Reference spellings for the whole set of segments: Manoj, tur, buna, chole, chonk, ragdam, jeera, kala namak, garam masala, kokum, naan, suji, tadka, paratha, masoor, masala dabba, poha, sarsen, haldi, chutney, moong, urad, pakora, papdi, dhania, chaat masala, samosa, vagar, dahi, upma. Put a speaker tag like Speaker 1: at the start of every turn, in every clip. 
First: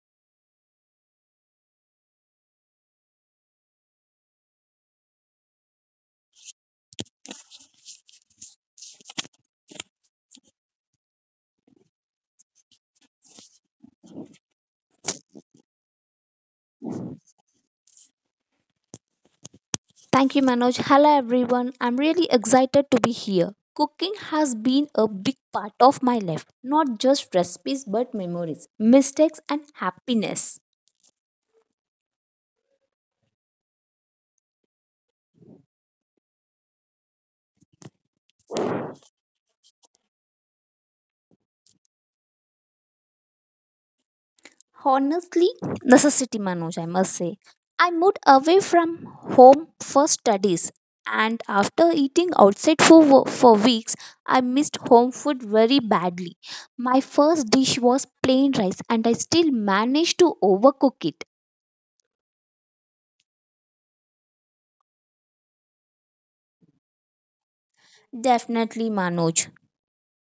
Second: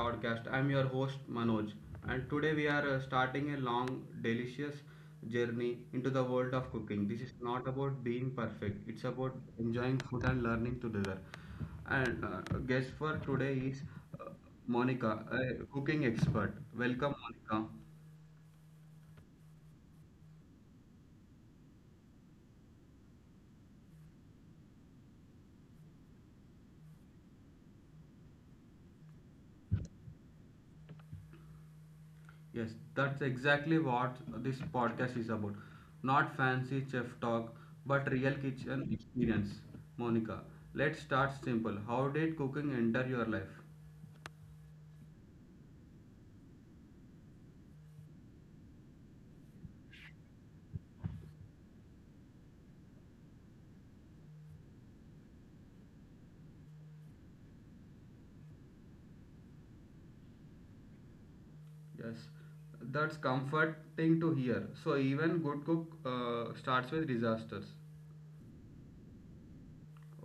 Speaker 1: podcast. I'm your host Manoj, and today we are starting a long, delicious journey into the world of cooking. This is not about being perfect, it's about enjoying food and learning together. And guest for today is uh, Monica, a cooking expert. Welcome, Monica.
Speaker 2: Thank you, Manoj. Hello, everyone. I'm really excited to be here. Cooking has been a big part of my life, not just recipes, but memories, mistakes, and happiness.
Speaker 1: Yes, that's exactly what this podcast is about. Not fancy chef talk, but real kitchen experience. Monica, let's start simple. How did cooking enter your life?
Speaker 2: Honestly, necessity, Manoj, I must say. I moved away from home for studies, and after eating outside for weeks, I missed home food very badly. My first dish was plain rice, and I still managed to overcook it.
Speaker 1: Yes, that's comforting to hear. So even good cook starts with disasters.
Speaker 2: Definitely, Manoj.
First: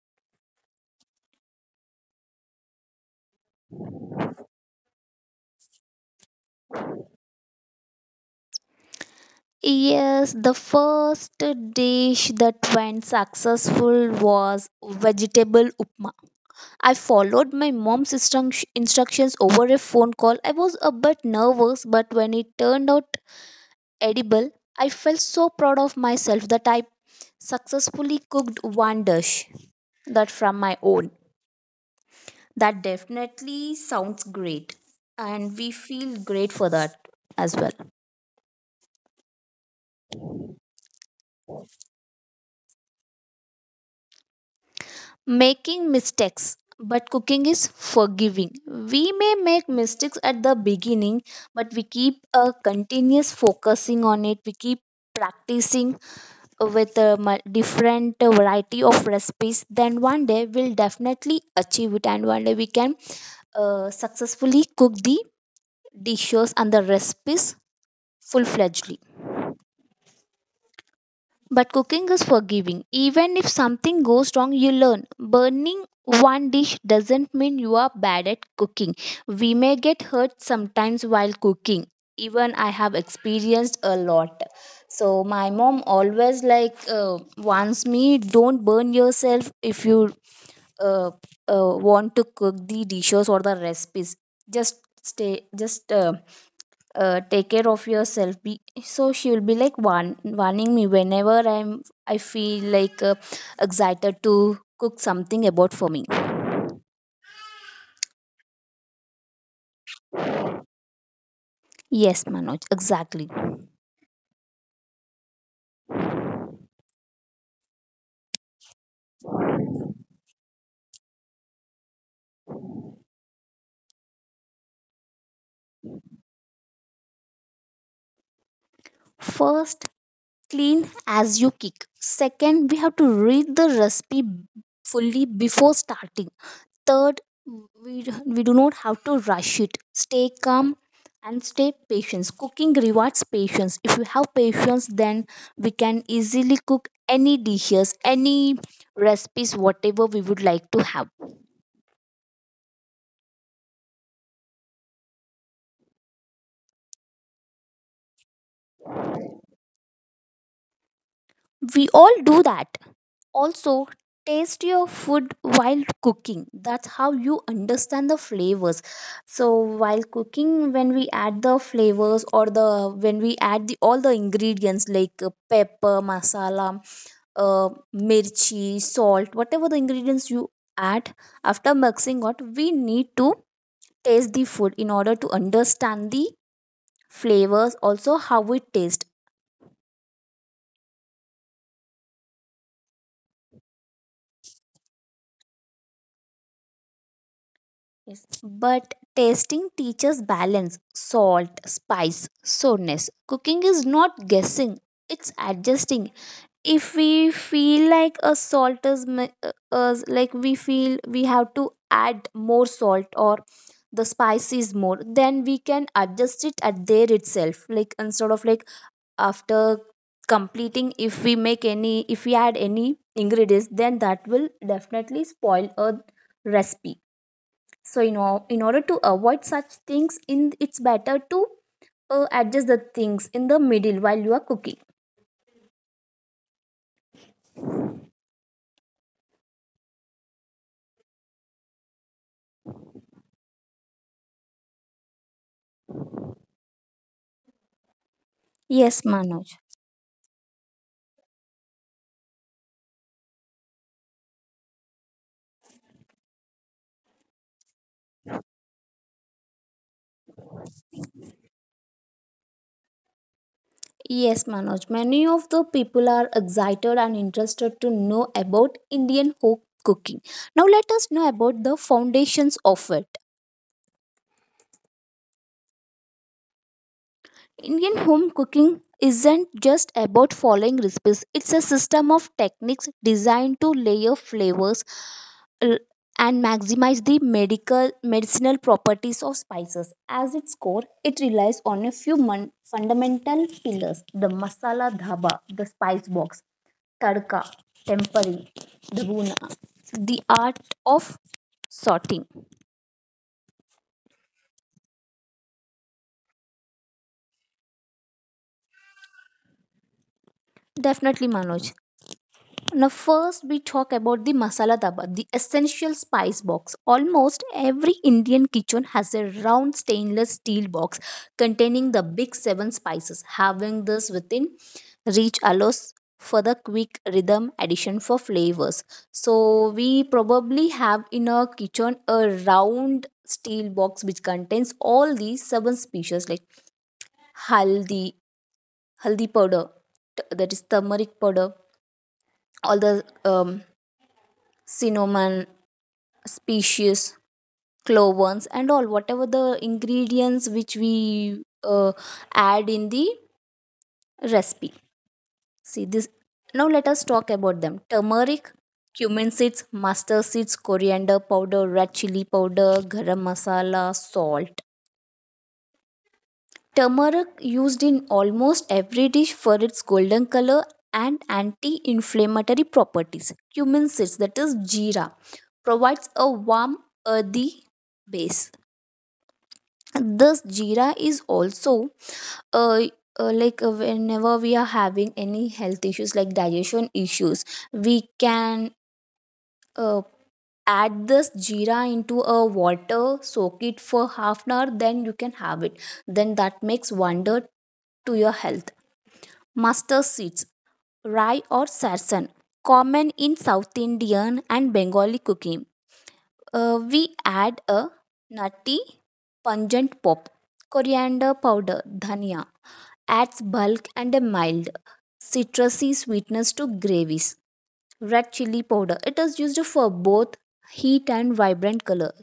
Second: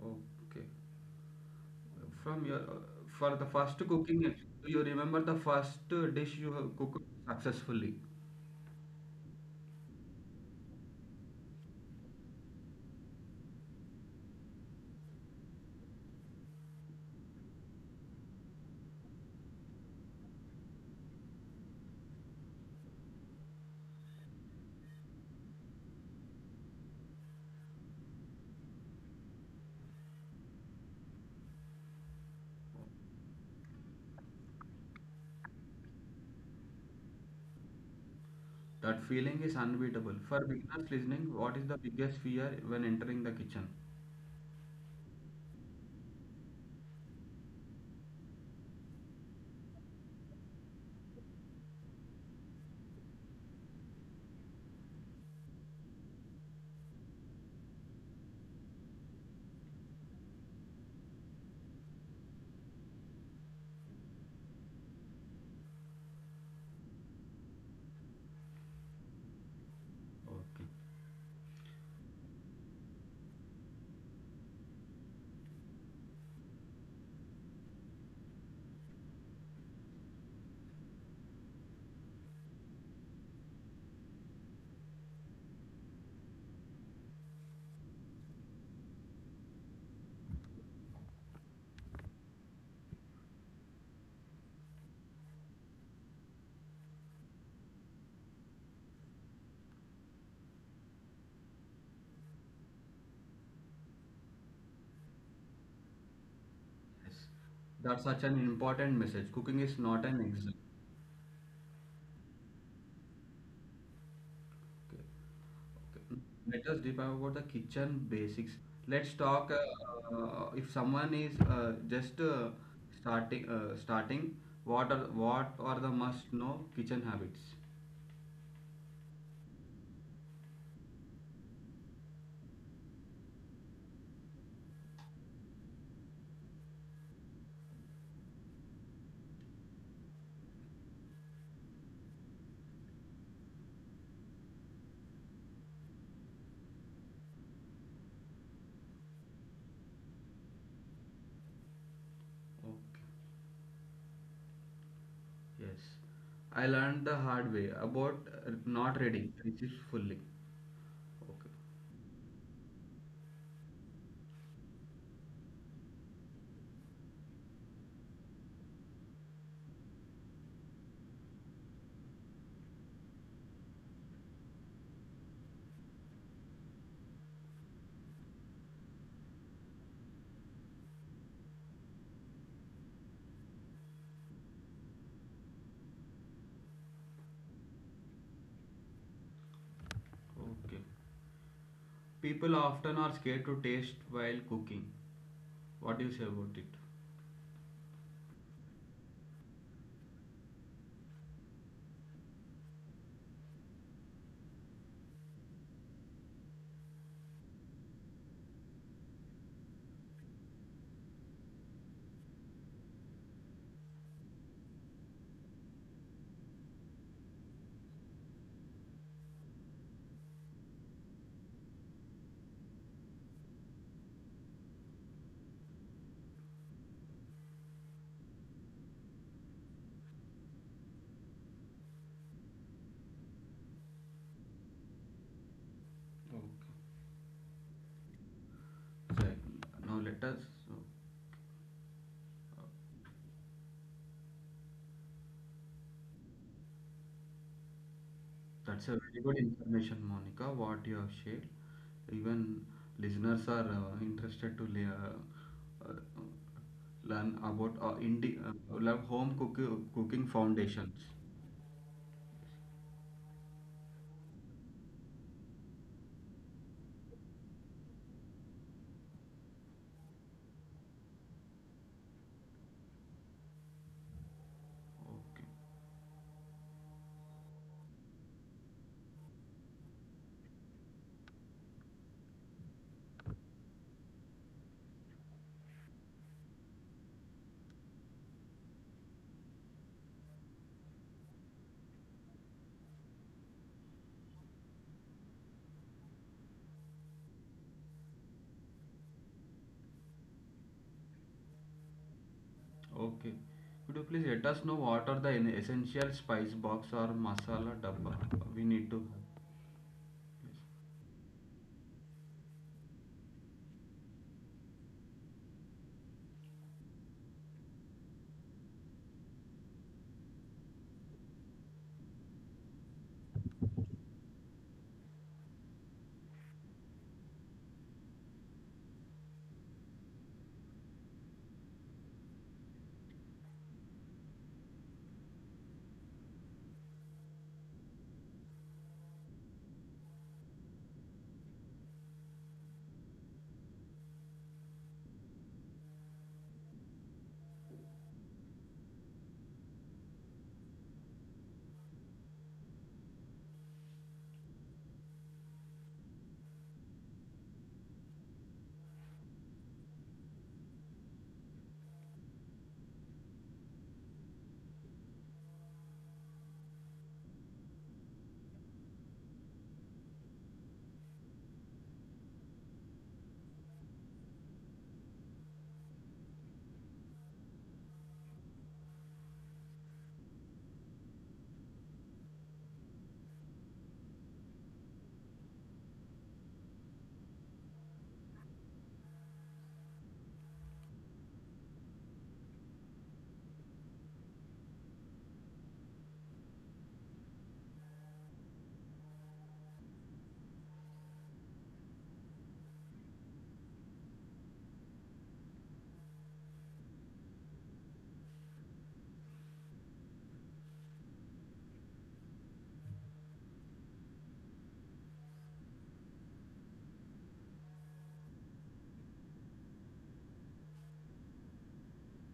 Speaker 1: Okay. From your for the first cooking, do you remember the first dish you have cooked successfully?
Speaker 2: Yes, the first dish that went successful was vegetable upma. I followed my mom's instructions over a phone call. I was a bit nervous, but when it turned out edible, I felt so proud of myself that I successfully cooked one dish that from my own. That definitely sounds great, and we feel great for that as well.
Speaker 1: That feeling is unbeatable. For beginners listening, what is the biggest fear when entering the kitchen?
Speaker 2: Making mistakes, but cooking is forgiving. We may make mistakes at the beginning, but we keep a continuous focusing on it. We keep practicing with a different variety of recipes, then one day we'll definitely achieve it, and one day we can successfully cook the dishes and the recipes full-fledgedly.
Speaker 1: Okay,
Speaker 2: But cooking is forgiving. Even if something goes wrong, you learn. Burning one dish doesn't mean you are bad at cooking. We may get hurt sometimes while cooking. Even I have experienced a lot. So my mom always like warns me, don't burn yourself if you uh, want to cook the dishes or the recipes. Just take care of yourself, be so she will be like warning me whenever I feel like excited to cook something about for me.
Speaker 1: yes. That's such an important message. Cooking is not an exam.
Speaker 2: Yes, Manoj, exactly.
Speaker 1: Okay, okay. Let us deep dive about the kitchen basics. Let's talk. If someone is just starting, what are the must know kitchen habits?
Speaker 2: First, clean as you kick. Second, we have to read the recipe fully before starting. Third, we do not have to rush it. Stay calm and stay patient. Cooking rewards patience. If you have patience, then we can easily cook any dishes, any recipes, whatever we would like to have.
Speaker 1: Oh, yes. I learned the hard way about not reading recipes fully. Okay.
Speaker 2: We all do that. Also, taste your food while cooking. That's how you understand the flavors. So while cooking, when we add the flavors or the when we add the all the ingredients like pepper, masala, mirchi, salt, whatever the ingredients you add, after mixing what we need to taste the food in order to understand the flavors, also how it tastes.
Speaker 1: Okay. People often are scared to taste while cooking. What do you say about it?
Speaker 2: Yes. But tasting teaches balance, salt, spice, sourness. Cooking is not guessing, it's adjusting. If we feel like a salt is like we feel we have to add more salt, or the spice is more, then we can adjust it at there itself, like instead of like after completing, if we make any, if we add any ingredients, then that will definitely spoil a recipe. So you know, in order to avoid such things in, it's better to adjust the things in the middle while you are cooking.
Speaker 1: Okay. So, now let us. So that's a
Speaker 2: Yes,
Speaker 1: very good
Speaker 2: Manoj.
Speaker 1: information, Monica. What you have shared. Even listeners are interested to learn about love home cooking cooking foundations.
Speaker 2: Yes, Manoj. Many of the people are excited and interested to know about Indian folk cooking. Now, let us know about the foundations of it.
Speaker 1: Okay.
Speaker 2: Indian home cooking isn't just about following recipes, it's a system of techniques designed to layer flavors l- and maximize the medical medicinal properties of spices. As its core, it relies on a few fundamental pillars: the masala dhaba, the spice box, tadka, tempering, the the art of sorting.
Speaker 1: Okay. Could you please let us know what are the essential spice box or masala dabba we need to have? Please.
Speaker 2: Definitely, Manoj. Now, first, we talk about the masala daba, the essential spice box. Almost every Indian kitchen has a round stainless steel box containing the big seven spices. Having this within reach allows for the quick rhythm addition for flavors. So, we probably have in our kitchen a round steel box which contains all these seven species like haldi, haldi powder, that is turmeric powder, all the cinnamon species, clovens and all, whatever the ingredients which we add in the recipe. See this. Now let us talk about them: turmeric, cumin seeds, mustard seeds, coriander powder, red chili powder, garam masala, salt. Turmeric, used in almost every dish for its golden color and anti-inflammatory properties. Cumin seeds, that is jeera, provides a warm, earthy base. This jeera is also uh, whenever we are having any health issues like digestion issues, we can uh, add this jeera into a water, soak it for half an hour, then you can have it, then that makes wonder to your health. Mustard seeds, rye or sarsen, common in South Indian and Bengali cooking. We add a nutty, pungent pop. Coriander powder, dhania, adds bulk and a mild citrusy sweetness to gravies. Red chili powder. It is used for both heat and vibrant color.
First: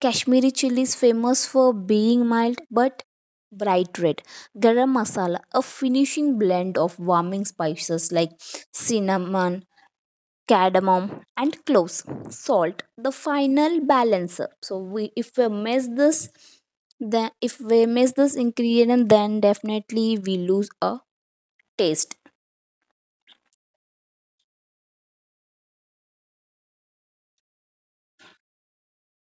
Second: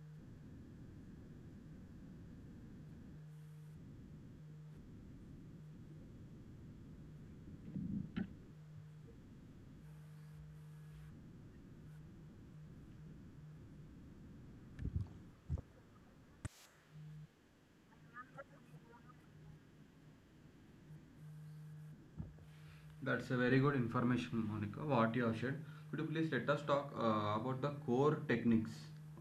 Speaker 2: Kashmiri chili is famous for being mild but bright red. Garam masala, a finishing blend of warming spices like cinnamon, cardamom and cloves. Salt, the final balancer. So we, if we miss this, then if we miss this ingredient, then definitely we lose a taste.
Speaker 1: That's a very good information, Monica. What you have shared. Could you please let us talk about the core techniques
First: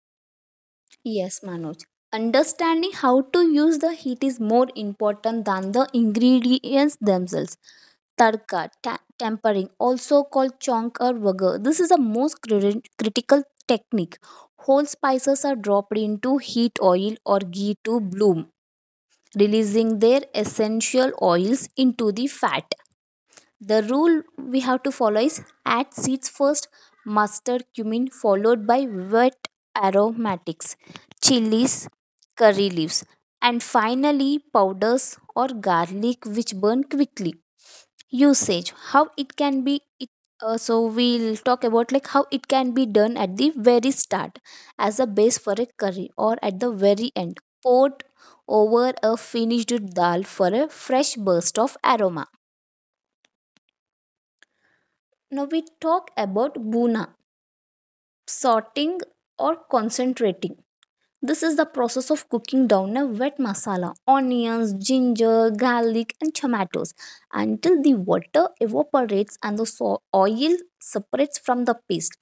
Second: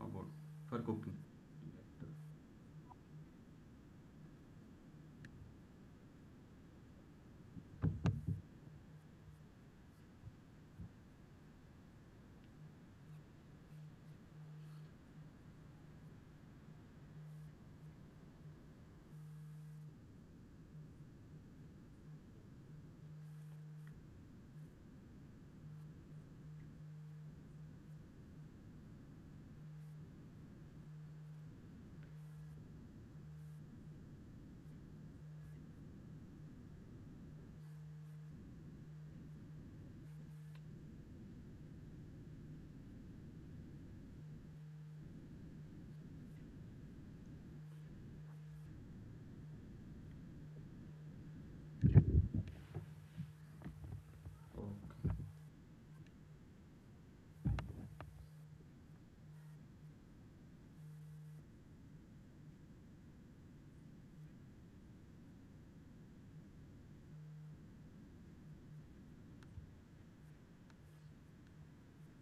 Speaker 1: about for cooking?
Speaker 2: Yes, Manoj. Understanding how to use the heat is more important than the ingredients themselves. Tadka, tempering, also called chonk or vagar. This is the most critical technique. Whole spices are dropped into heat oil or ghee to bloom, releasing their essential oils into the fat. The rule we have to follow is add seeds first, mustard, cumin, followed by wet aromatics, chilies, curry leaves, and finally powders or garlic which burn quickly. Usage how it can be it, so we'll talk about like how it can be done at the very start as a base for a curry, or at the very end poured over a finished dal for a fresh burst of aroma.
Speaker 1: Okay.
Speaker 2: Now we talk about buna, sorting or concentrating. This is the process of cooking down a wet masala, onions, ginger, garlic, and tomatoes until the water evaporates and the oil separates from the paste.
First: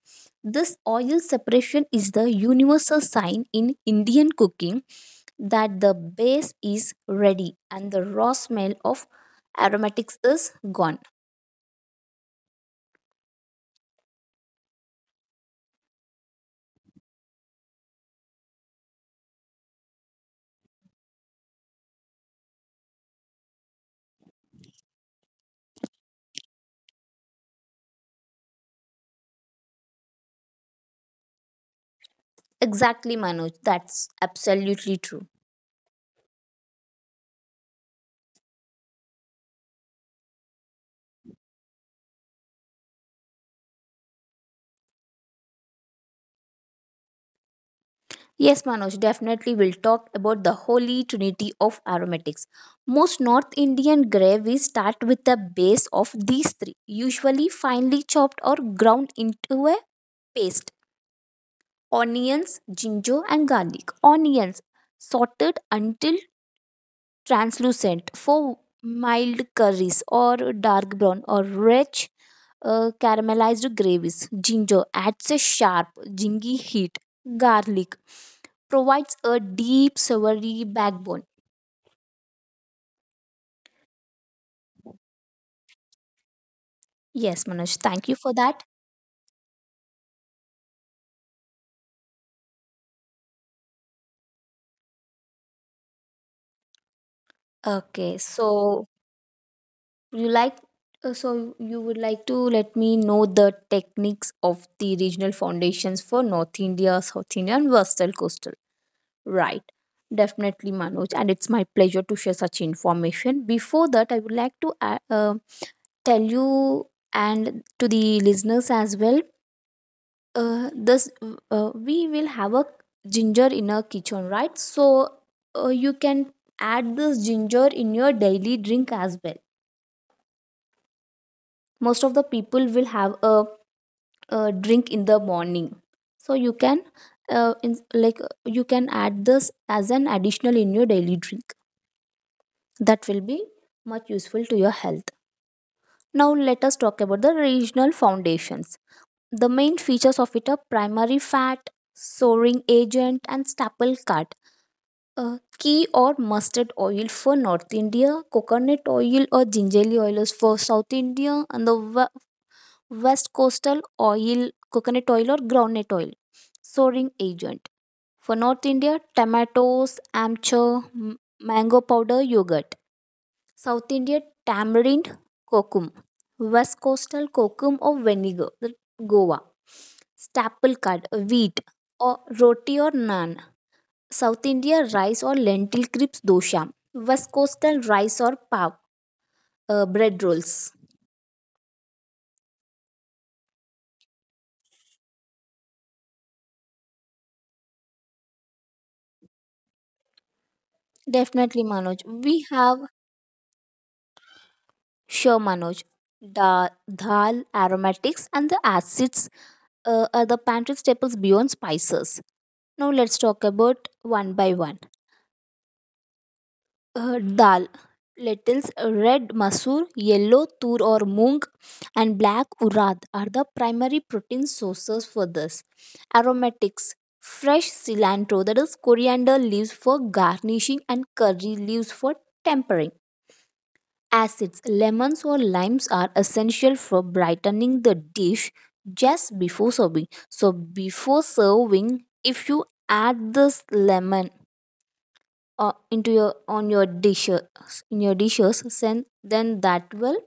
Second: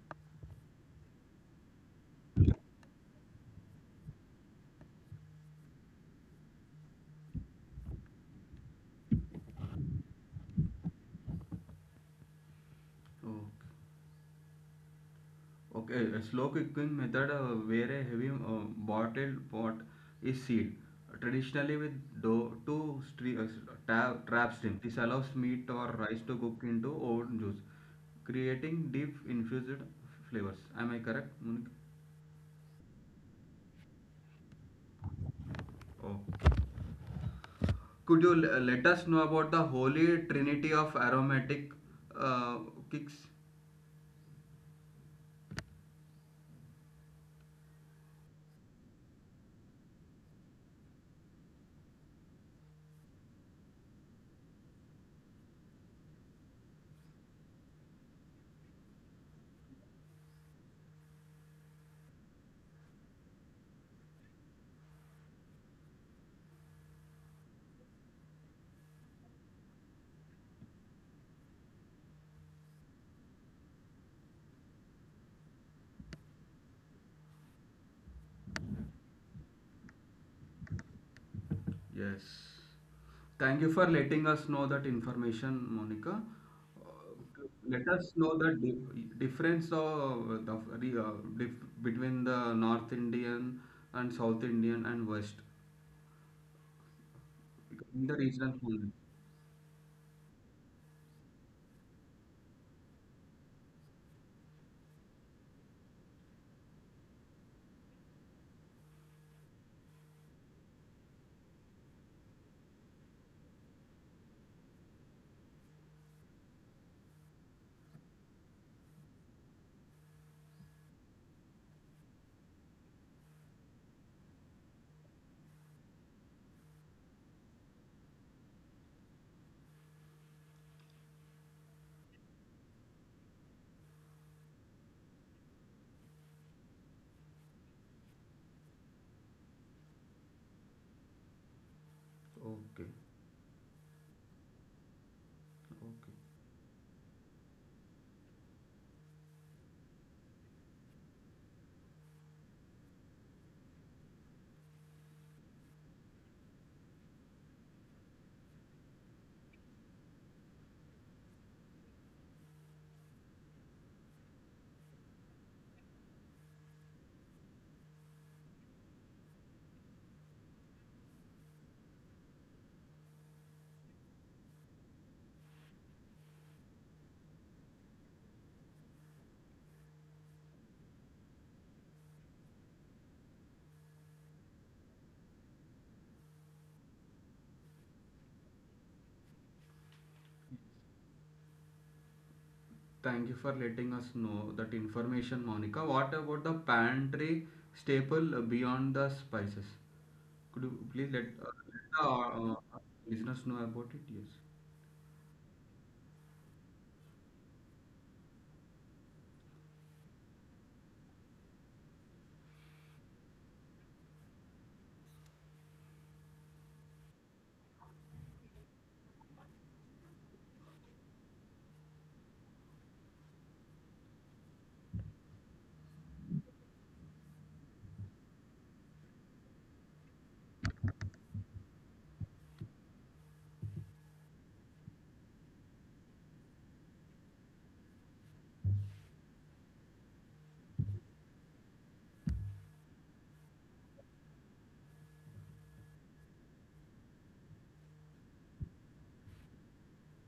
Speaker 2: This oil separation is the universal sign in Indian cooking that the base is ready and the raw smell of aromatics is gone.
Speaker 1: Okay. Okay. A slow cooking method where a heavy bottled pot is sealed, traditionally with dough to trap steam. This allows meat or rice to cook into own juice, creating deep infused flavors. Am I correct, Monica?
Speaker 2: Exactly, Manoj. That's absolutely true.
Speaker 1: Okay. Could you let us know about the holy trinity of aromatic uh, kicks?
Speaker 2: Yes, Manoj, definitely we'll talk about the holy trinity of aromatics. Most North Indian gravies start with the base of these three, usually finely chopped or ground into a paste. Onions, ginger, and garlic. Onions sorted until translucent for mild curries, or dark brown or rich caramelized gravies. Ginger adds a sharp, zingy heat. Garlic provides a deep silvery backbone.
Speaker 1: Yes. Thank you for letting us know that information, Monica.
Speaker 2: Yes, Manoj,
Speaker 1: Let
Speaker 2: thank
Speaker 1: us
Speaker 2: you for
Speaker 1: know the
Speaker 2: that.
Speaker 1: difference of the between the North Indian and South Indian and West in the
Speaker 2: Okay,
Speaker 1: regional
Speaker 2: so
Speaker 1: cuisine.
Speaker 2: you like so you would like to let me know the techniques of the regional foundations for North India, South India, and Western Coastal. Right. Definitely, Manoj, and it's my pleasure to share such information. Before that, I would like to tell you and to the listeners as well, this we will have a ginger in our kitchen, right? So you can add this ginger in your daily drink as well. Most of the people will have a drink in the morning, so you can in, like you can add this as an additional in your daily drink,
Speaker 1: Okay,
Speaker 2: that will be much useful to your health.
Speaker 1: okay.
Speaker 2: Now let us talk about the regional foundations. The main features of it are primary fat, soaring agent, and staple carb. Uh, Ghee or mustard oil for North India, coconut oil or gingerly oil is for South India, and the West Coastal oil, coconut oil or groundnut oil. Soaring agent. For North India, tomatoes, amchur, mango powder, yogurt. South India, tamarind, kokum. West Coastal, kokum or vinegar, the Goa. Staple card, wheat, or roti or naan. South India rice or lentil crisp dosha. West coastal rice or pav, bread rolls.
Speaker 1: Thank you for letting us know that information, Monica. What about the pantry staple beyond the spices? Could you please
Speaker 2: Definitely,
Speaker 1: let
Speaker 2: Manoj.
Speaker 1: the
Speaker 2: We have
Speaker 1: listeners know about it? Yes.
Speaker 2: sure, Manoj. Dal, aromatics, and the acids are the pantry staples beyond spices. Now let's talk about one by one. Dal, lentils, red masoor, yellow tur or moong, and black urad are the primary protein sources. For this, aromatics, fresh cilantro, that is coriander leaves for garnishing, and curry leaves for tempering. Acids, lemons or limes are essential for brightening the dish just before serving. So before serving, if you add this lemon into your on your dishes, in your dishes, then that will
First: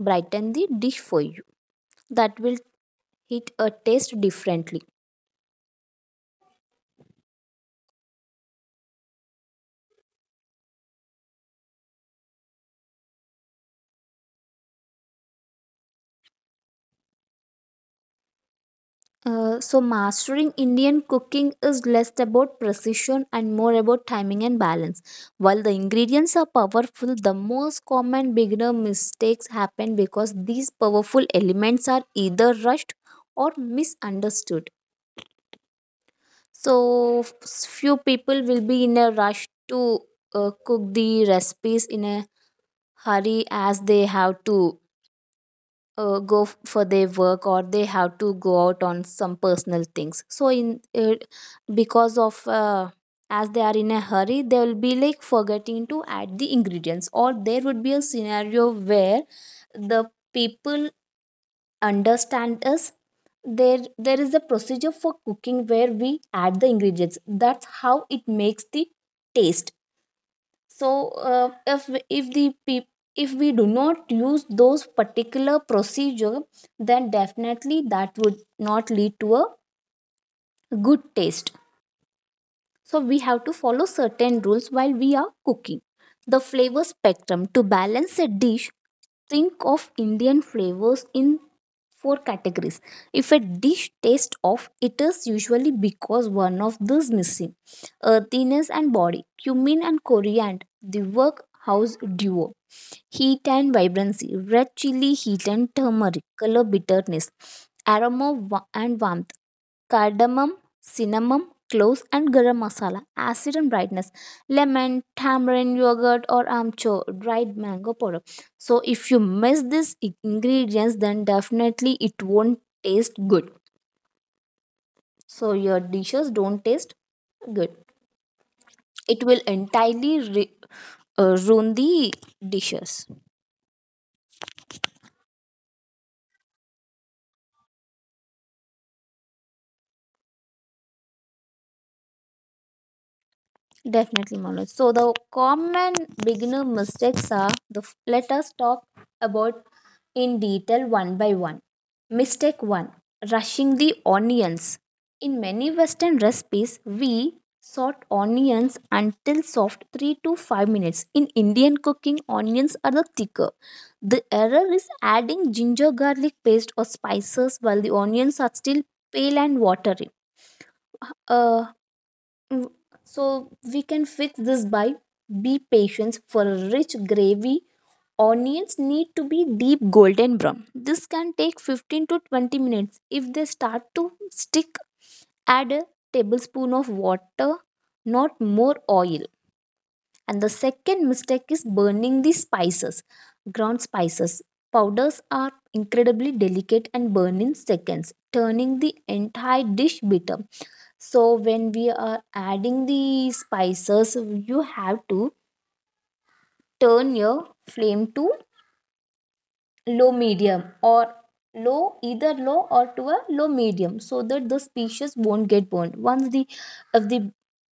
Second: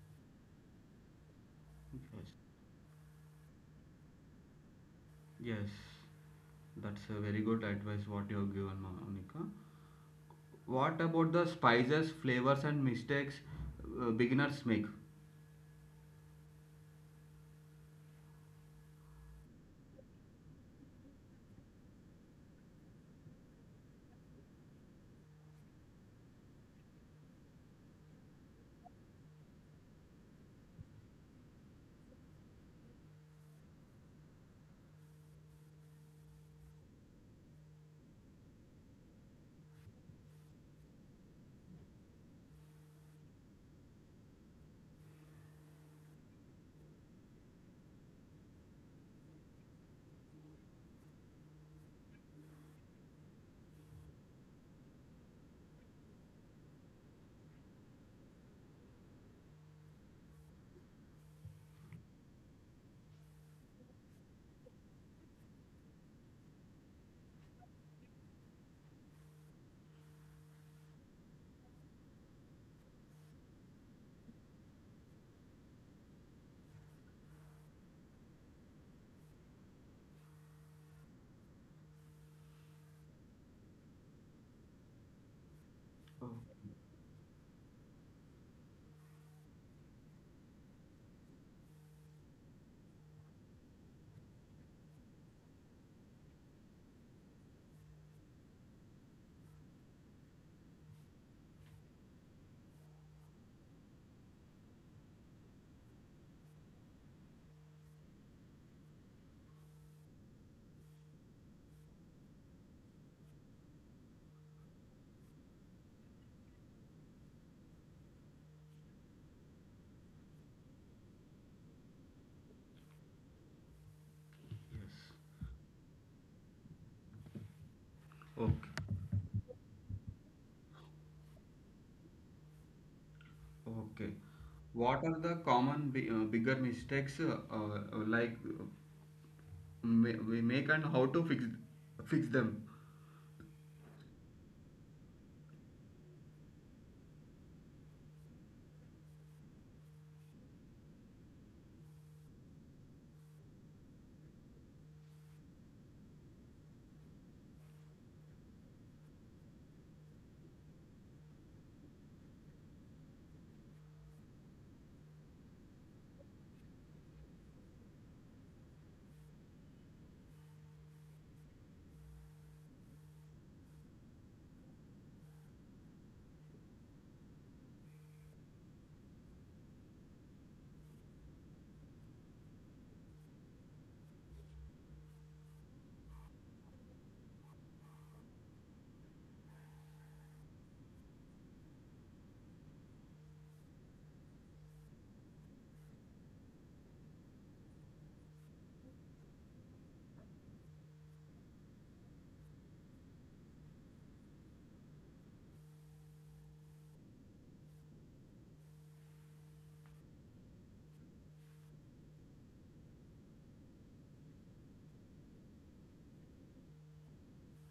Speaker 2: brighten the dish for you,
Speaker 1: Okay.
Speaker 2: that will hit a taste differently.
Speaker 1: Yes. Yes, that's a very good advice what you have given, Monica. What about the spices, flavors, and mistakes beginners make?
Speaker 2: So mastering Indian cooking is less about precision and more about timing and balance. While the ingredients are powerful, the most common beginner mistakes happen because these powerful elements are either rushed or misunderstood. So few people will be in a rush to cook the recipes in a hurry, as they have to go for their work, or they have to go out on some personal things. So in because of as they are in a hurry, they will be like forgetting to add the ingredients, or there would be a scenario where the people understand us there is a procedure for cooking where we add the ingredients. That's how it makes the taste. So if if we do not use those particular procedure, then definitely that would not lead to a good taste. So we have to follow certain rules while we are cooking.
Speaker 1: Oh,
Speaker 2: The flavor spectrum to balance a dish: think of Indian flavors in four categories. If a dish tastes off, it is usually because one of these missing: earthiness and body, cumin and coriander, the workhouse duo; heat and vibrancy, red chili heat and turmeric, color bitterness; aroma and warmth, cardamom, cinnamon, cloves and garam masala; acid and brightness, lemon, tamarind, yogurt or amchur, dried mango powder. So if you miss these ingredients, then definitely it won't taste good. So your dishes don't taste good.
Speaker 1: Okay.
Speaker 2: It will entirely ruin the dishes.
Speaker 1: Okay. What are the common bigger mistakes we make and how to fix them?
Speaker 2: Definitely, Manoj. So the common beginner mistakes are the, let us talk about in detail one by one. Mistake one: rushing the onions. In many Western recipes, we sort onions until soft 3 to 5 minutes. In Indian cooking, onions are the thicker. The error is adding ginger garlic paste or spices while the onions are still pale and watery. Uh, W- So we can fix this by be patient for a rich gravy. Onions need to be deep golden brown. This can take 15 to 20 minutes. If they start to stick, add a tablespoon of water, not more oil. And the second mistake is burning the spices. Ground spices powders are incredibly delicate and burn in seconds, turning the entire dish bitter. So when we are adding the spices, you have to turn your flame to low medium or low, either low or to a low medium, so that the species won't get burned. Once the if the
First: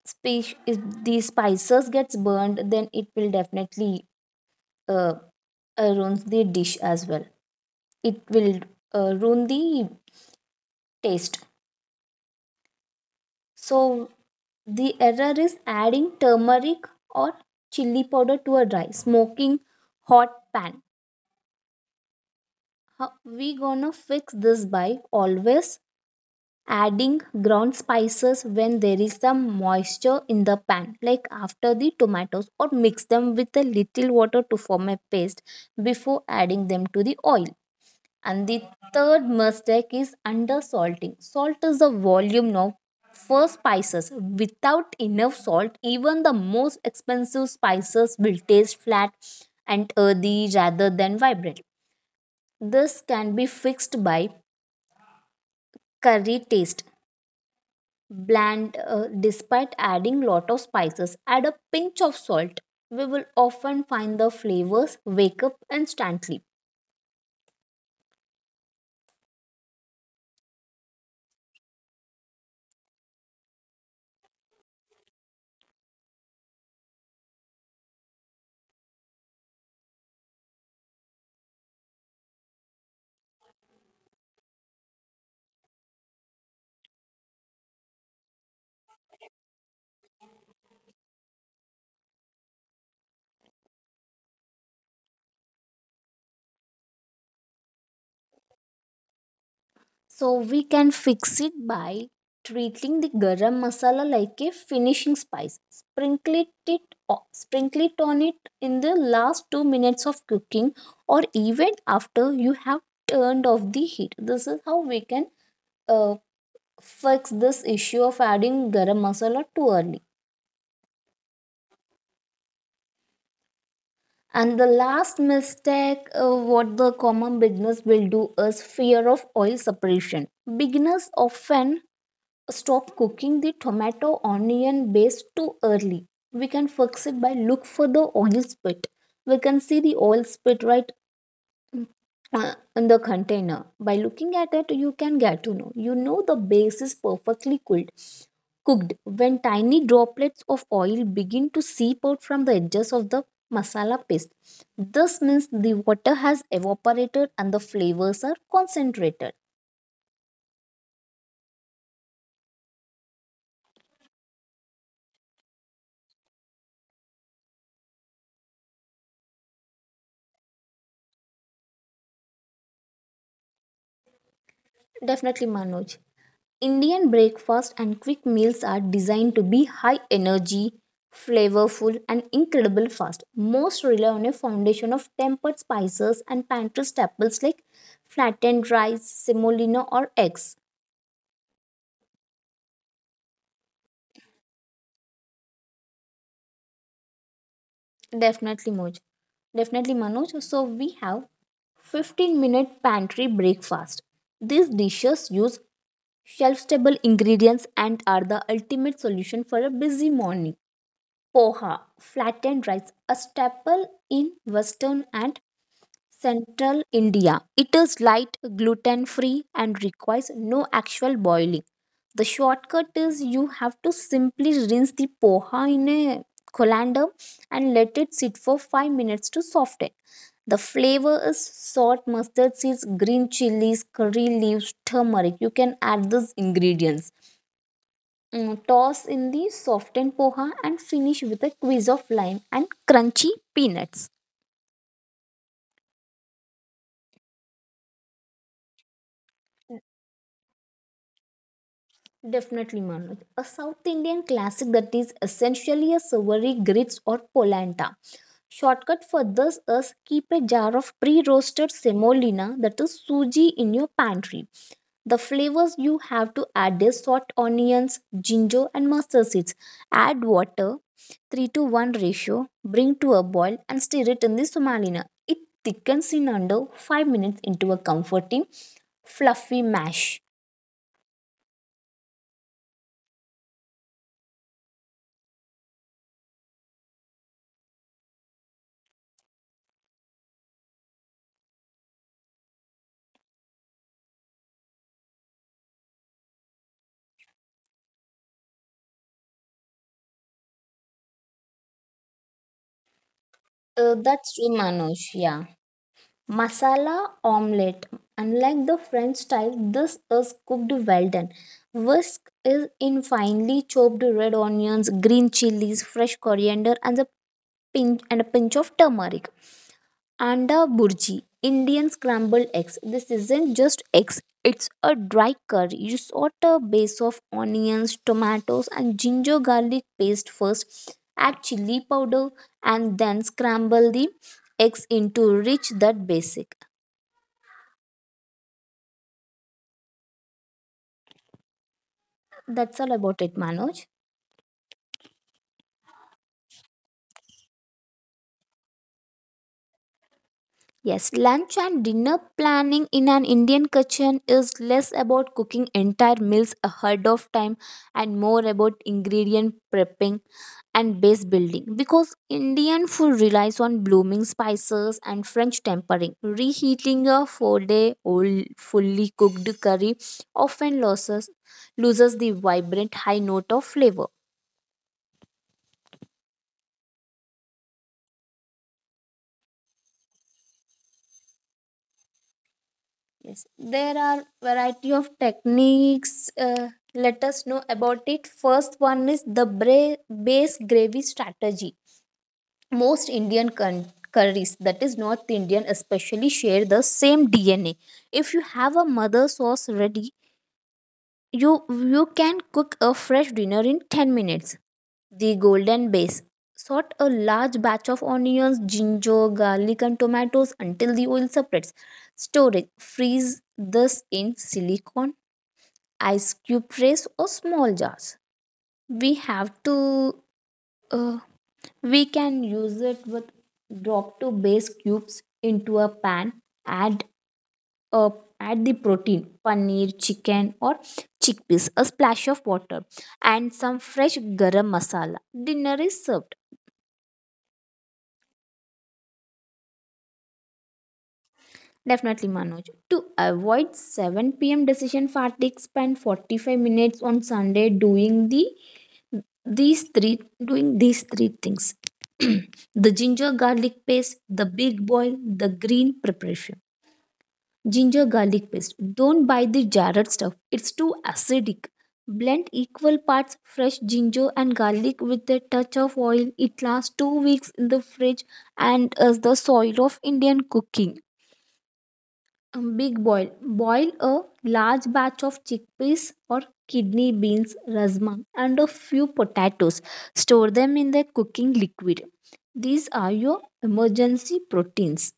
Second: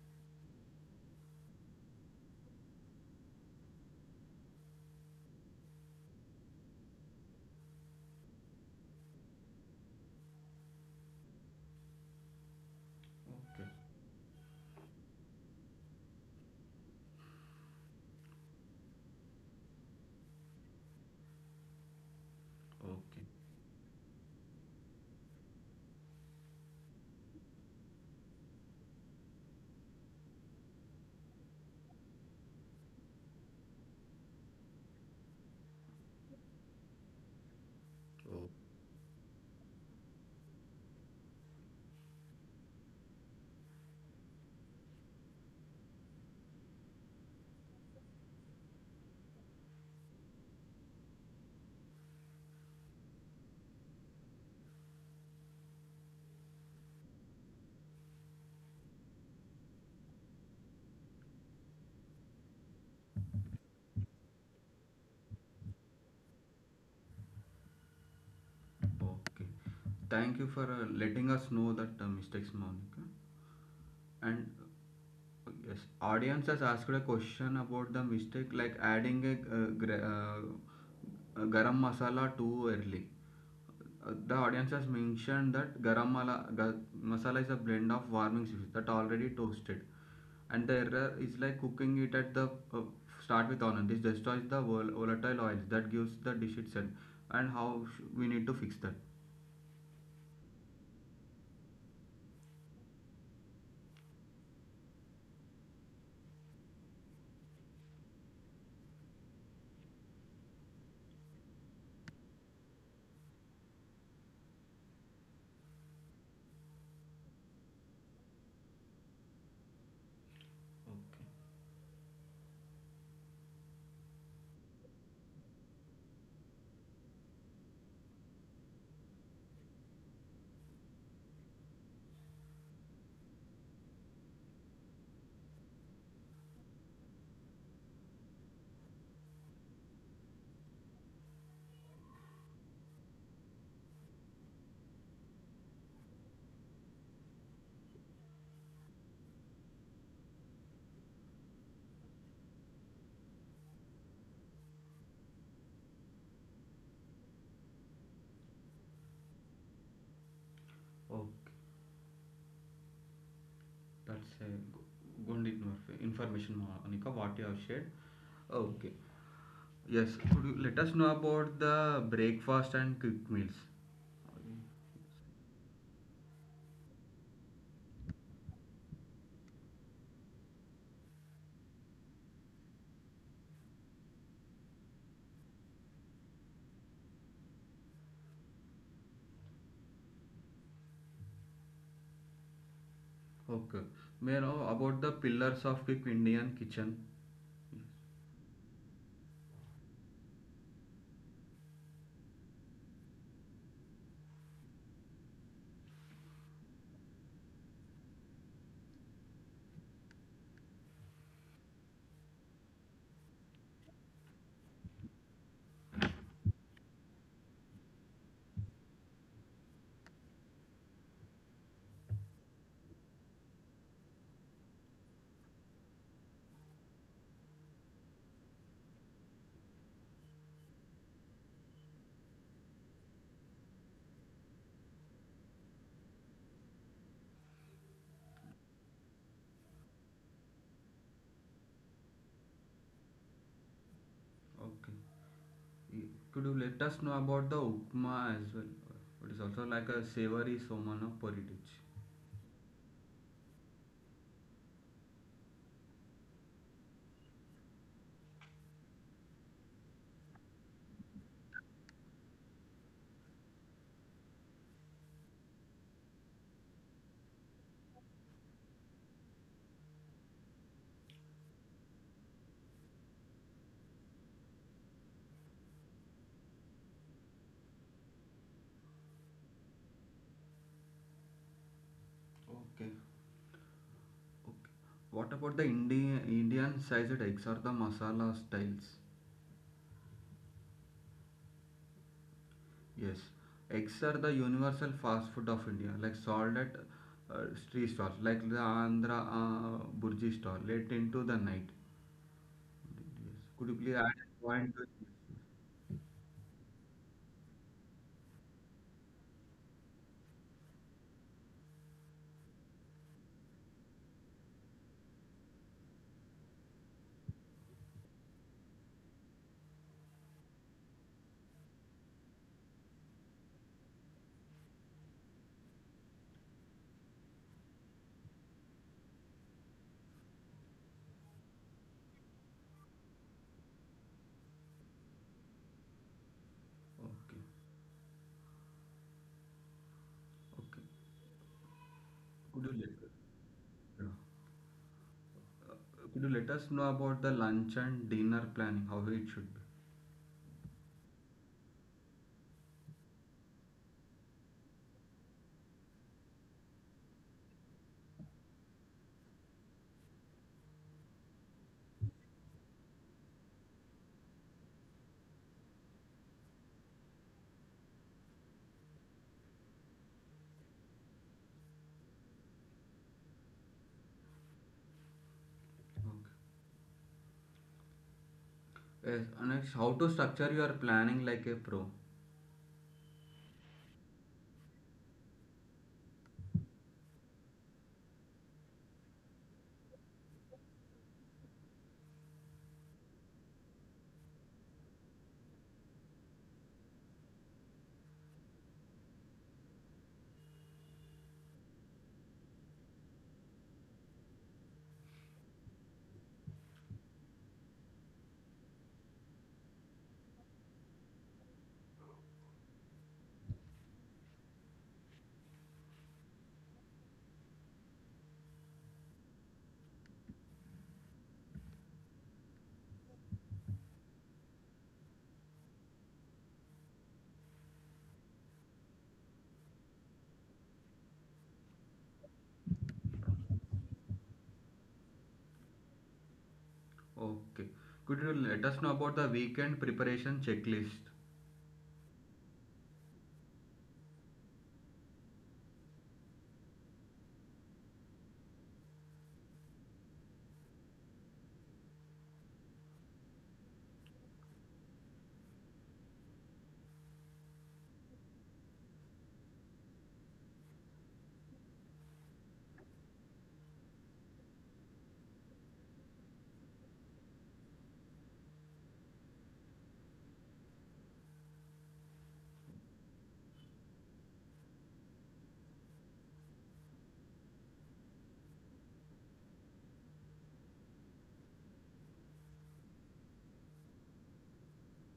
Speaker 2: species if the spices gets burned, then it will definitely uh, ruins the dish as well. It will ruin the taste.
Speaker 1: Okay.
Speaker 2: So the error is adding turmeric or chili powder to a dry, smoking hot pan. How
Speaker 1: Okay.
Speaker 2: we gonna fix this by always adding ground spices when there is some moisture in the pan, like after the tomatoes, or mix them with a little water to form a paste before adding them to the oil. And the third mistake is undersalting. Salt is the volume of for spices. Without enough salt, even the most expensive spices will taste flat and earthy rather than vibrant. This can be fixed by curry taste. Bland, despite adding lot of spices, add a pinch of salt. We will often find the flavors wake up instantly.
Speaker 1: Okay. Thank you for letting us know that mistakes, Monica. And yes, audience has asked a question about the mistake like adding a, garam masala too early. The audience has mentioned that garam mala, masala is a blend of warming spices that already toasted. And the error is like cooking it at the uh, start with onion. This destroys the volatile oils that gives the dish itself. And how we need to fix that.
Speaker 2: So we can fix it by treating the garam masala like a finishing spice. Sprinkle it on it in the last 2 minutes of cooking, or even after you have turned off the heat. This is how we can uh, fix this issue of adding garam masala too early. And the last mistake, what the common beginners will do, is fear of oil separation. Beginners often stop cooking the tomato onion base too early. We can fix it by look for the oil spit. We can see the oil spit right in the container. By looking at it, you can get to know. You know the base is perfectly cooled cooked when tiny droplets of oil begin to seep out from the edges of the masala paste. This means the water has evaporated and the flavors are concentrated.
Speaker 1: Okay. That's a go- good information, Anika, what you have shared. Okay. Yes. Could you let us know about the breakfast and quick meals?
Speaker 2: Definitely, Manoj. Indian breakfast and quick meals are designed to be high energy, flavorful, and incredible fast. Most rely on a foundation of tempered spices and pantry staples like flattened rice, semolina, or eggs.
Speaker 1: Okay. May I know about the pillars of quick Indian kitchen?
Speaker 2: Definitely, Moj. Definitely, Manoj. So we have 15-minute pantry breakfast. These dishes use shelf stable ingredients and are the ultimate solution for a busy morning. Poha, flattened rice, a staple in western and central India. It is light, gluten free, and requires no actual boiling. The shortcut is you have to simply rinse the poha in a colander and let it sit for 5 minutes to soften. The flavor is salt, mustard seeds, green chilies, curry leaves, turmeric. You can add these ingredients. Toss in the softened poha and finish with a quiz of lime and crunchy peanuts.
Speaker 1: Okay. Y- Could you let us know about the upma as well? It is also like a savory somana porridge.
Speaker 2: Definitely, Manoj. A South Indian classic that is essentially a savory grits or polenta. Shortcut for this is keep a jar of pre-roasted semolina that is suji in your pantry. The flavors you have to add is salt, onions, ginger, and mustard seeds. Add water, 3 to 1 ratio, bring to a boil, and stir it in the semolina. It thickens in under 5 minutes into a comforting, fluffy mash.
Speaker 1: Okay. Okay. What about the Indian sized eggs or the masala styles? Yes, eggs are the universal fast food of India, like sold at street stalls, like the Andhra Burji stall, late into the night. Yes. Could you please add
Speaker 2: That's
Speaker 1: a
Speaker 2: true,
Speaker 1: point to
Speaker 2: Manoj.
Speaker 1: this?
Speaker 2: Yeah. Masala omelette. Unlike the French style, this is cooked well done. Whisk is in finely chopped red onions, green chilies, fresh coriander, and a pinch of turmeric. Anda Burji, Indian scrambled eggs. This isn't just eggs, it's a dry curry. You sort a base of onions, tomatoes, and ginger garlic paste first, add chili powder, and then scramble the eggs into rich that basic.
Speaker 1: Okay, okay. Could you
Speaker 2: That's
Speaker 1: let,
Speaker 2: all about it, Manoj.
Speaker 1: yeah. Uh, could you let us know about the lunch and dinner planning, how it should be?
Speaker 2: Yes, lunch and dinner planning in an Indian kitchen is less about cooking entire meals ahead of time and more about ingredient prepping and base building, because Indian food relies on blooming spices and French tempering. Reheating a 4 day old fully cooked curry often loses the vibrant high note of flavor.
Speaker 1: Okay. Yes, and next, how to structure your planning like a pro.
Speaker 2: Yes, there are variety of techniques. Let us know about it. First one is the base gravy strategy. Most Indian curries, that is North Indian, especially share the same DNA. If you have a mother sauce ready, You you can cook a fresh dinner in 10 minutes. The golden base. Sort a large batch of onions, ginger, garlic and tomatoes until the oil separates. Storage: freeze this in silicone ice cube trays or small jars. We have to uh, we can use it with drop to base cubes into a pan, add up at the protein paneer chicken or chickpeas, a splash of water and some fresh garam masala. Dinner is served.
Speaker 1: Okay. Could you let us know about the weekend preparation checklist?
Speaker 2: Definitely, Manoj. To avoid 7 p.m decision fatigue, spend 45 minutes on Sunday doing these three these three things. The ginger garlic paste, the big boil, the green preparation. Ginger garlic paste: don't buy the jarred stuff, it's too acidic. Blend equal parts fresh ginger and garlic with a touch of oil. It lasts 2 weeks in the fridge and is the soil of Indian cooking. A big boil. Boil a large batch of chickpeas or kidney beans, rasma, and a few potatoes. Store them in the cooking liquid. These are your emergency proteins.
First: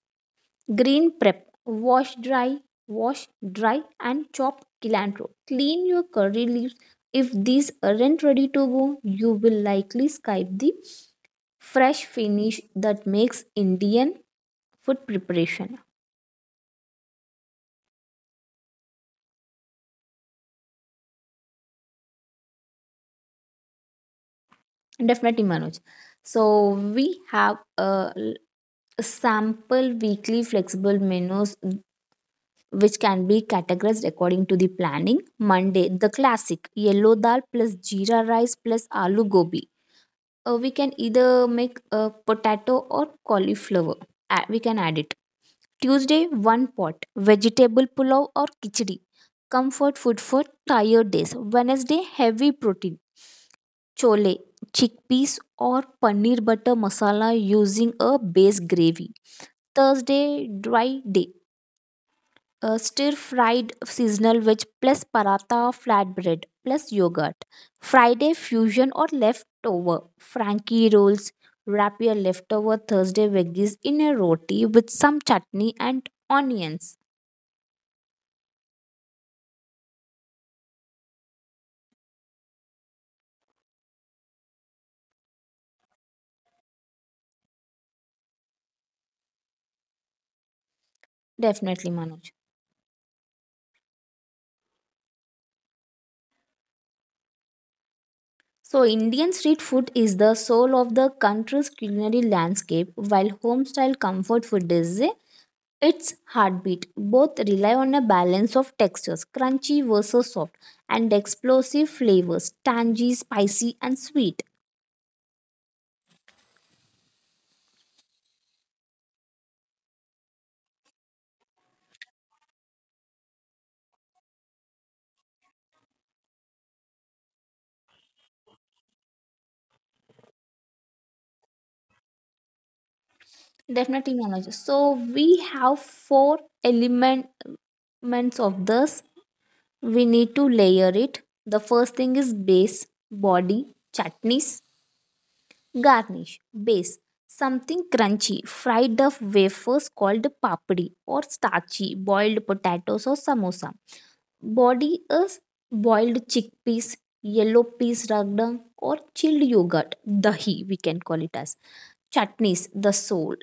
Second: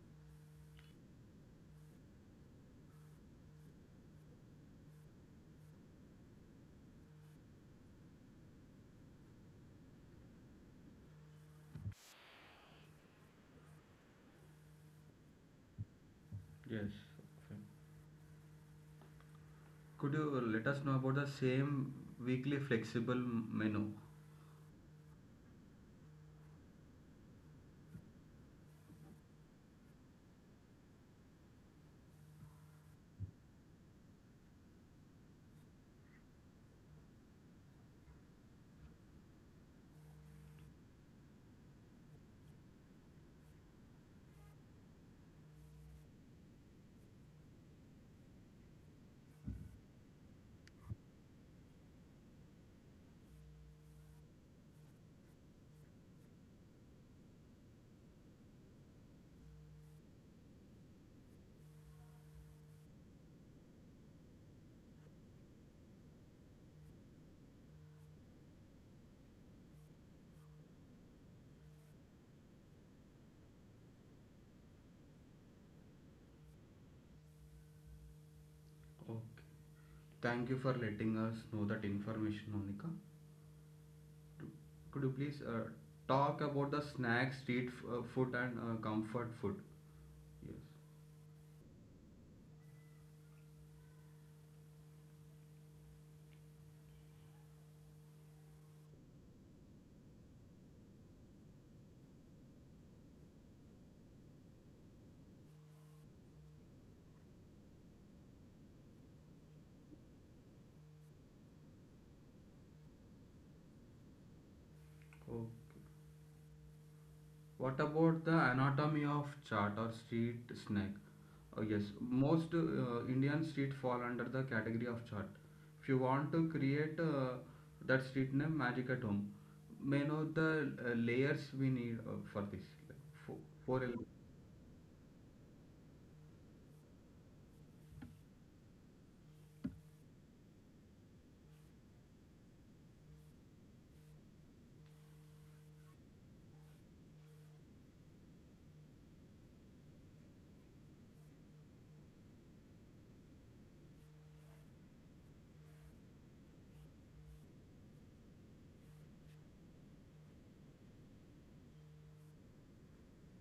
Speaker 2: Green prep. Wash dry and chop cilantro. Clean your curry leaves. If these aren't ready to go, you will likely skip the fresh finish that makes Indian food preparation.
Speaker 1: Yes. Okay. Could you let us know about the same weekly flexible menu?
Speaker 2: Definitely, Manoj. So we have a sample weekly flexible menus which can be categorized according to the planning. Monday, the classic yellow dal plus jeera rice plus aloo gobi. We can either make a potato or cauliflower. We can add it. Tuesday, one pot vegetable pulao or khichdi, comfort food for tired days. Wednesday, heavy protein, chole, chickpeas, or paneer butter masala using a base gravy. Thursday, dry day, stir fried seasonal veg plus paratha flatbread plus yogurt. Friday, fusion or leftover frankie rolls, wrap your leftover thursday veggies in a roti with some chutney and onions.
Speaker 1: Okay. Thank you for letting us know that information, Monica. Could you please talk about the snacks, street food, and comfort food? Yes.
Speaker 2: Definitely, Manoj. So Indian street food is the soul of the country's culinary landscape while home style comfort food is a, its heartbeat. Both rely on a balance of textures, crunchy versus soft, and explosive flavors, tangy, spicy, and sweet.
Speaker 1: Okay. What about the anatomy of chart or street snack? Yes, most Indian street fall under the category of chart. If you want to create that street name Magic at Home, may know the layers we need for this. Like four, four elements.
Speaker 2: Definitely knowledge. So we have four elements of this. We need to layer it. The first thing is base, body, chutneys, garnish. Base: something crunchy, fried up wafers called papdi, or starchy, boiled potatoes or samosa. Body is boiled chickpeas, yellow peas ragdam, or chilled yogurt, dahi, we can call it as. Chutneys, the soul.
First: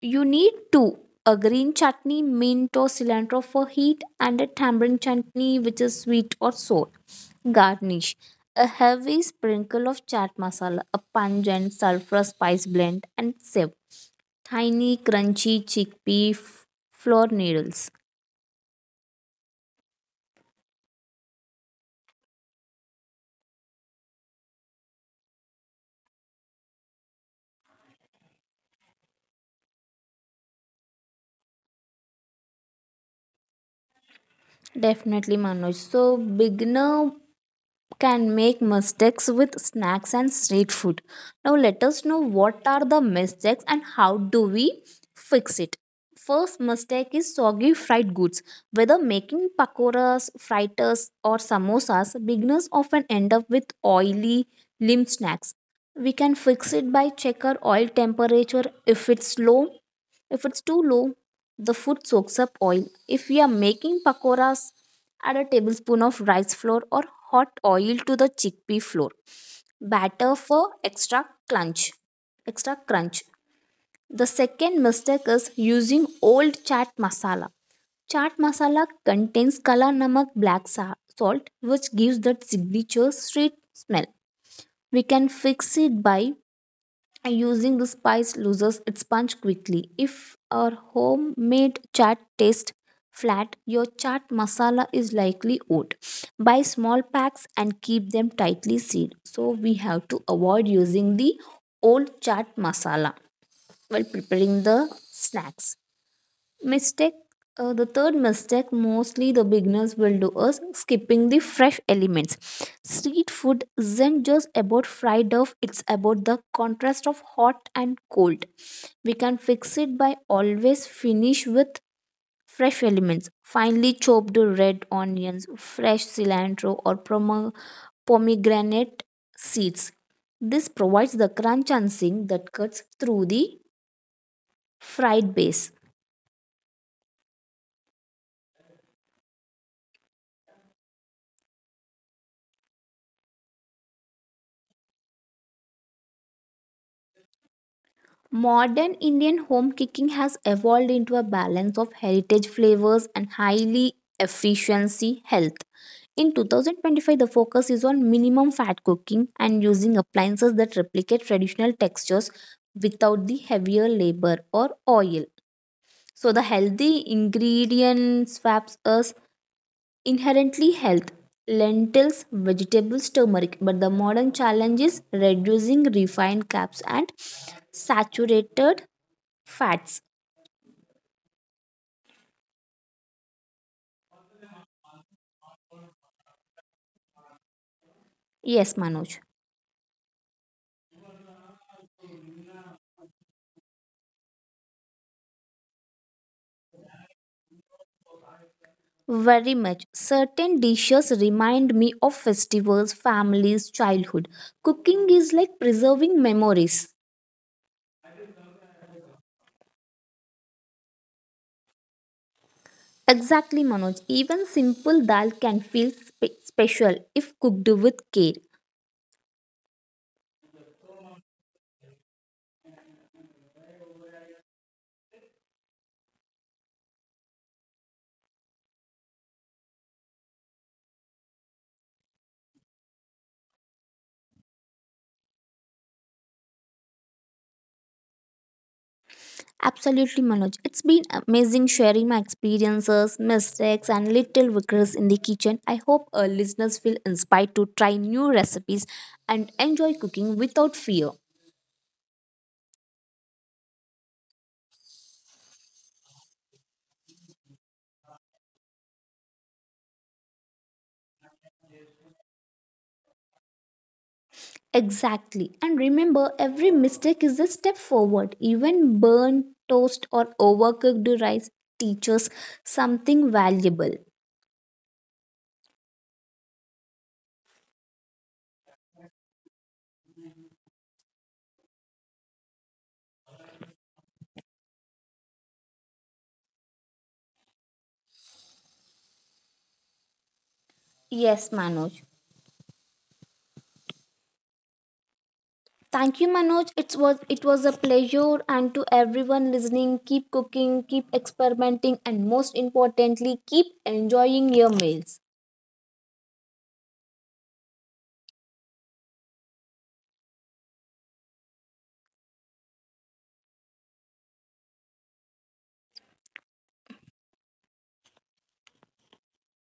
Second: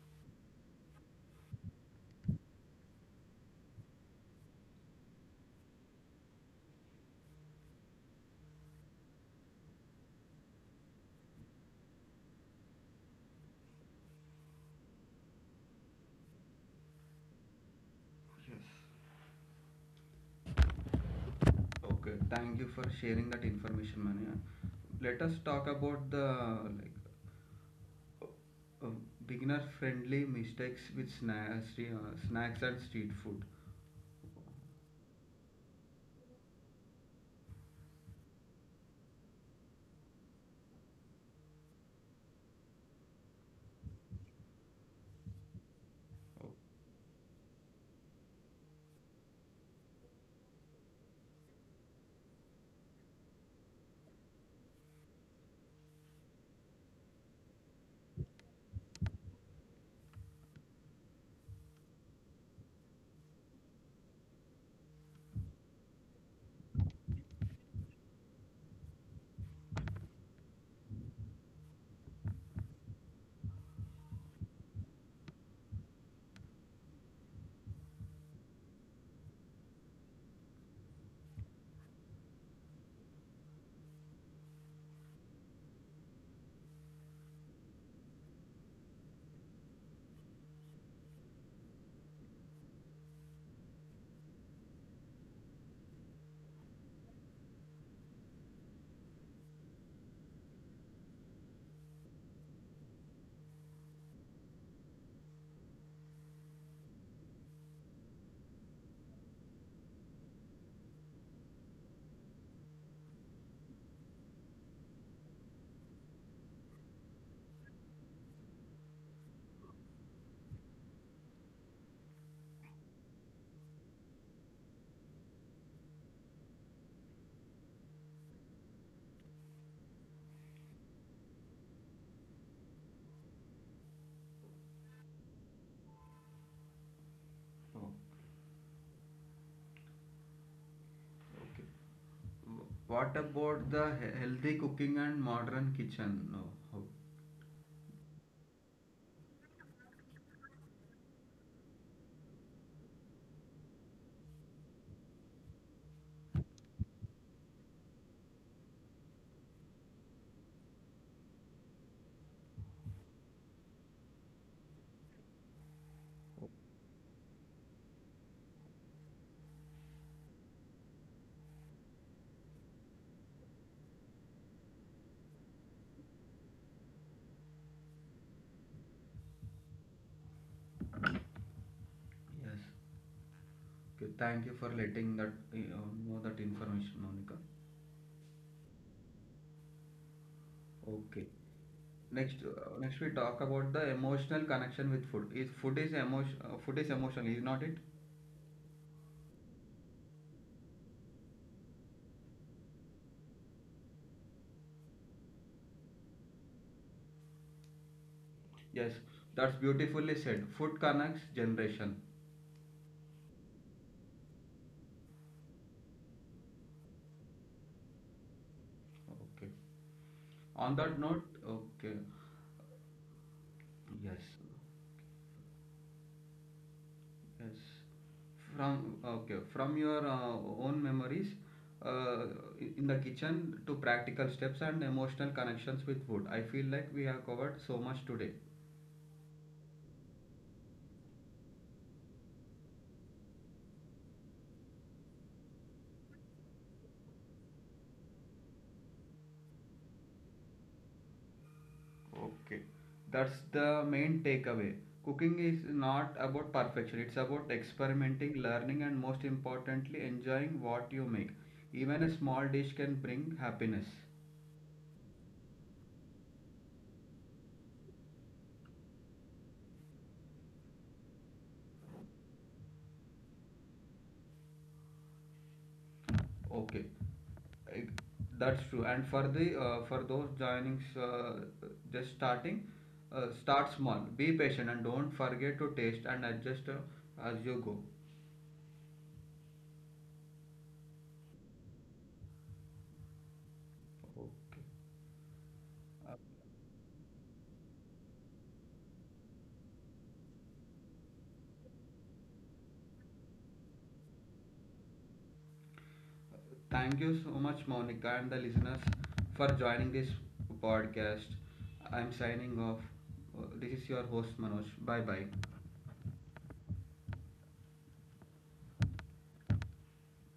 Speaker 2: You need two: a green chutney, mint or cilantro for heat, and a tamarind chutney, which is sweet or sour. Garnish: a heavy sprinkle of chaat masala, a pungent sulfur spice blend, and sieve, tiny, crunchy flour needles.
Speaker 1: Okay, thank you for sharing that information, Manu. Let us talk about the like uh, beginner friendly mistakes with snacks and street food.
Speaker 2: Definitely, Manoj. So beginner can make mistakes with snacks and street food. Now let us know what are the mistakes and how do we fix it.
Speaker 1: Oh,
Speaker 2: First mistake is soggy fried goods. Whether making pakoras, fritters, or samosas, beginners often end up with oily, limp snacks. We can fix it by checker oil temperature. If it's too low, the food soaks up oil. If we are making pakoras, add a tablespoon of rice flour or hot oil to the chickpea flour. Batter for extra crunch. Extra crunch. The second mistake is using old chaat masala. Chaat masala contains kala namak, salt, which gives that signature sweet smell. We can fix it by and using the spice loses its punch quickly. If our homemade chaat tastes flat, your chaat masala is likely oat. Buy small packs and keep them tightly sealed. So we have to avoid using the old chaat masala while preparing the snacks. Mistake, the third mistake mostly the beginners will do is skipping the fresh elements. Street food isn't just about fried dough, it's about the contrast of hot and cold. We can fix it by always finish with fresh elements. Finely chopped red onions, fresh cilantro or pomegranate seeds. This provides the crunch and zing that cuts through the fried base.
Speaker 1: oh, okay. What about the healthy cooking and modern kitchen? No. Oh,
Speaker 2: Modern Indian home cooking has evolved into a balance of heritage flavors and highly efficiency health. In 2025, the focus is on minimum fat cooking and using appliances that replicate traditional textures without the heavier labor or oil. So the healthy ingredient swaps us inherently health, lentils, vegetables, turmeric, but the modern challenge is reducing refined carbs and saturated fats.
Speaker 1: yes. Okay, thank you for letting that know that information, Monica.
Speaker 2: Yes, Manoj.
Speaker 1: Okay. Next, next we talk about the emotional connection with food. Is food is emotion? Food is emotional, is not it?
Speaker 2: Very much. Certain dishes remind me of festivals, families, childhood. Cooking is like preserving memories.
Speaker 1: Yes. That's beautifully said. Food connects generation.
Speaker 2: Exactly, Manoj. Even simple dal can feel special if cooked with care.
Speaker 1: Okay. On that note, okay. Yes. Yes. From okay, from your own memories uh, in the kitchen to practical steps and emotional connections with food. I feel like we have covered so much today.
Speaker 2: Absolutely, Manoj. It's been amazing sharing my experiences, mistakes, and little victories in the kitchen. I hope our listeners feel inspired to try new recipes and enjoy cooking without fear.
Speaker 1: Okay. That's the main takeaway. Cooking is not about perfection. It's about experimenting, learning, and most importantly, enjoying what you make. Even a small dish can bring happiness.
Speaker 2: Exactly. And remember, every mistake is a step forward. Even burnt toast or overcooked rice teaches something valuable.
Speaker 1: Okay, I- that's true. And for the for those joining just starting, start small. Be patient and don't forget to taste and adjust as you go.
Speaker 2: Yes, Manoj.
Speaker 1: Okay.
Speaker 2: Thank you, Manoj. It was a pleasure, and to everyone listening, keep cooking, keep experimenting, and most importantly, keep enjoying your meals.
Speaker 1: Thank you so much, Monica, and the listeners for joining this podcast. I'm signing off. This is your host Manoj. Bye bye.